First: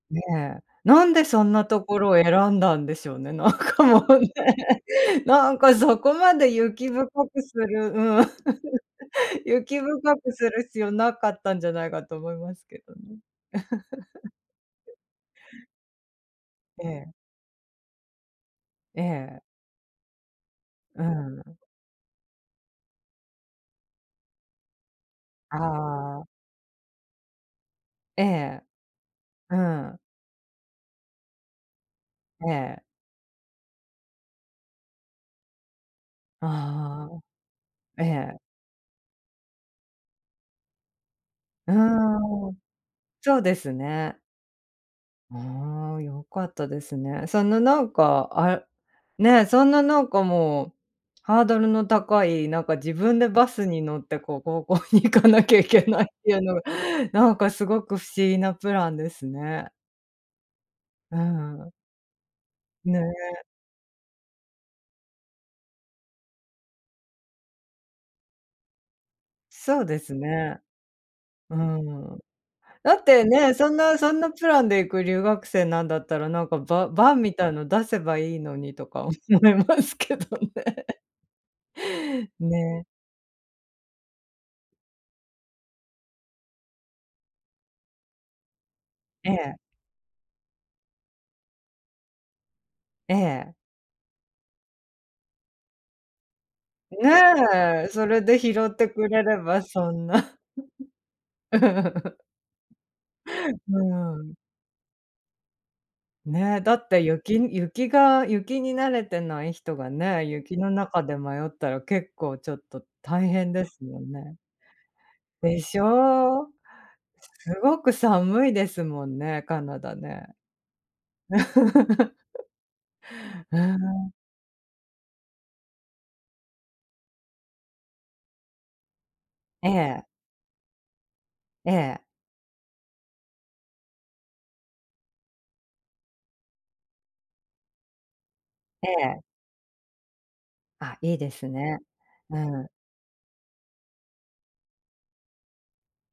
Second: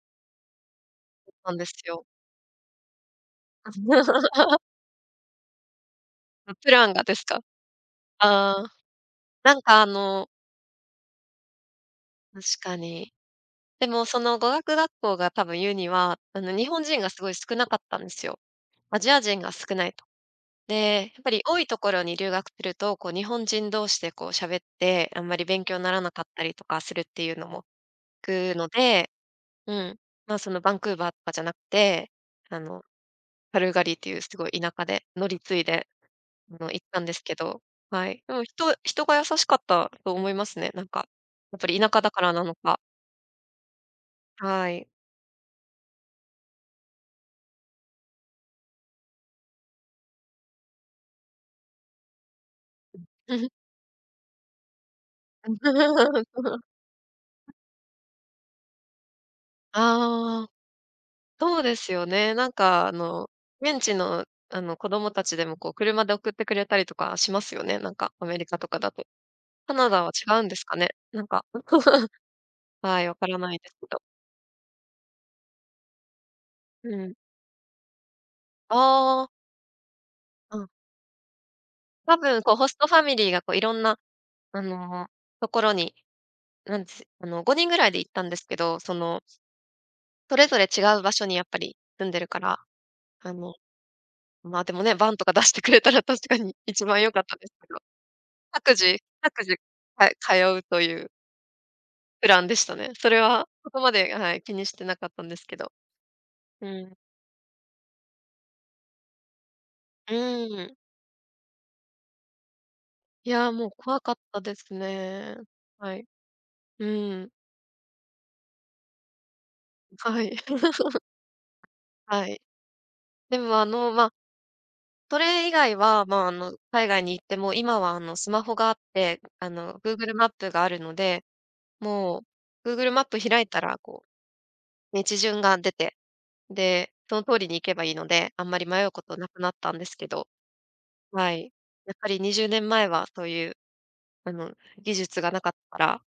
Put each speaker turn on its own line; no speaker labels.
ねえ、なんでそ
な
ん
ん
な
です
とこ
よ。
ろを選んだんでしょうね、なんかもうね。なんかそこまで
う、プラ
雪
ンが
深
ですか？
くする、うん。
ああ。なん
雪
かあ
深
の
くする必要なかったんじゃないかと思い
確
ます
か
けど
に。
ね。
でもそ の語学学校が多分言うには、あの日本
え
人が
え。
すごい少なかったんですよ。ア
え
ジア人
え。
が少ないと。
う
で、やっぱり
ん。
多いところに留学するとこう日本人同士でこう喋ってあんまり
あ
勉強にならなか
あ。
ったりとかするっていうのも、
え
聞く
え。
ので。
う
うん、
ん。
ま、そのバンクーバーとかじゃなくて、
え
あ
え。
のカルガリーっていうすごい田舎で乗り継いで。あの行ったん
あ
ですけど、
あ、え
はい。で
え。
も人人が優しかったと思いますね。なんか。やっぱ
う
り田舎だからな
ー
の
ん、
か。
そうですね。
はい。
ああ、よかったですね。そんななんか、あ、ね、そんななんかもう、ハードルの高い、なんか自分でバ スに乗ってこう高校に行かなきゃいけないっ ていうの
うん。
が。なんかすごく不思議なプランですね。
ああ。
う
そう
ん。
ですよね。なんかあの
ね。
現地のあの子供達でもこう車で送ってくれたりとかしますよね。なんかアメリカとかだと。カ
そう
ナ
で
ダは
す
違うんで
ね。
すかね。なんか。
う ん。だ
は
っ
い、分
て
からな
ね、
いで
そ
す
ん
け
な
ど。
そんなプランで行く留学生なんだったら、なんかバ
うん。
バンみたいの出せばいいのにとか思
ああ。
いますけどね。
うん。
ね。
多分こうホス
ねえ。
トファミリーがこう色んなあのところに、なんですあの5人ぐらいで行ったんですけど、その
ええ。
それぞれ違う場所にやっぱり住んでるから。
え
あの、
え。
までもね、バンとか出してくれたら確かに1番良かったですけど。
ね、それで拾っ
各
て
自
くれれ
各自
ばそん
か通
な。
うという。プランでしたね。それはそ
う
こまで、
ん。
はい、気にしてなかったんですけど。
ねえ、
う
だっ
ん。
て雪雪が雪に慣れてない人が
う
ね。雪の
ん。
中で迷ったら結構ちょっと大
いや、
変で
もう
すも
怖
ん
かっ
ね。
たですね。
でし
はい、
ょ。
うん。
すごく寒いですもんね、カナダ
は
ね。
い。はい。で
う
もあの、ま
ん。
あ。それ以外は、まあの海外に行っても、今はあのスマホがあって、あ
え
のグー
え。
グルマップがあるので。
ええ。
もうグーグルマップを開いたら、こう、道順が出て、で、その通りに行けばいいので。あんまり迷
え
うこと
え。
なくなったんですけど。
あ、いいで
はい、
すね、
やっぱりに
う
じゅうねん
ん。
前はそういう、あの技術がなかったら。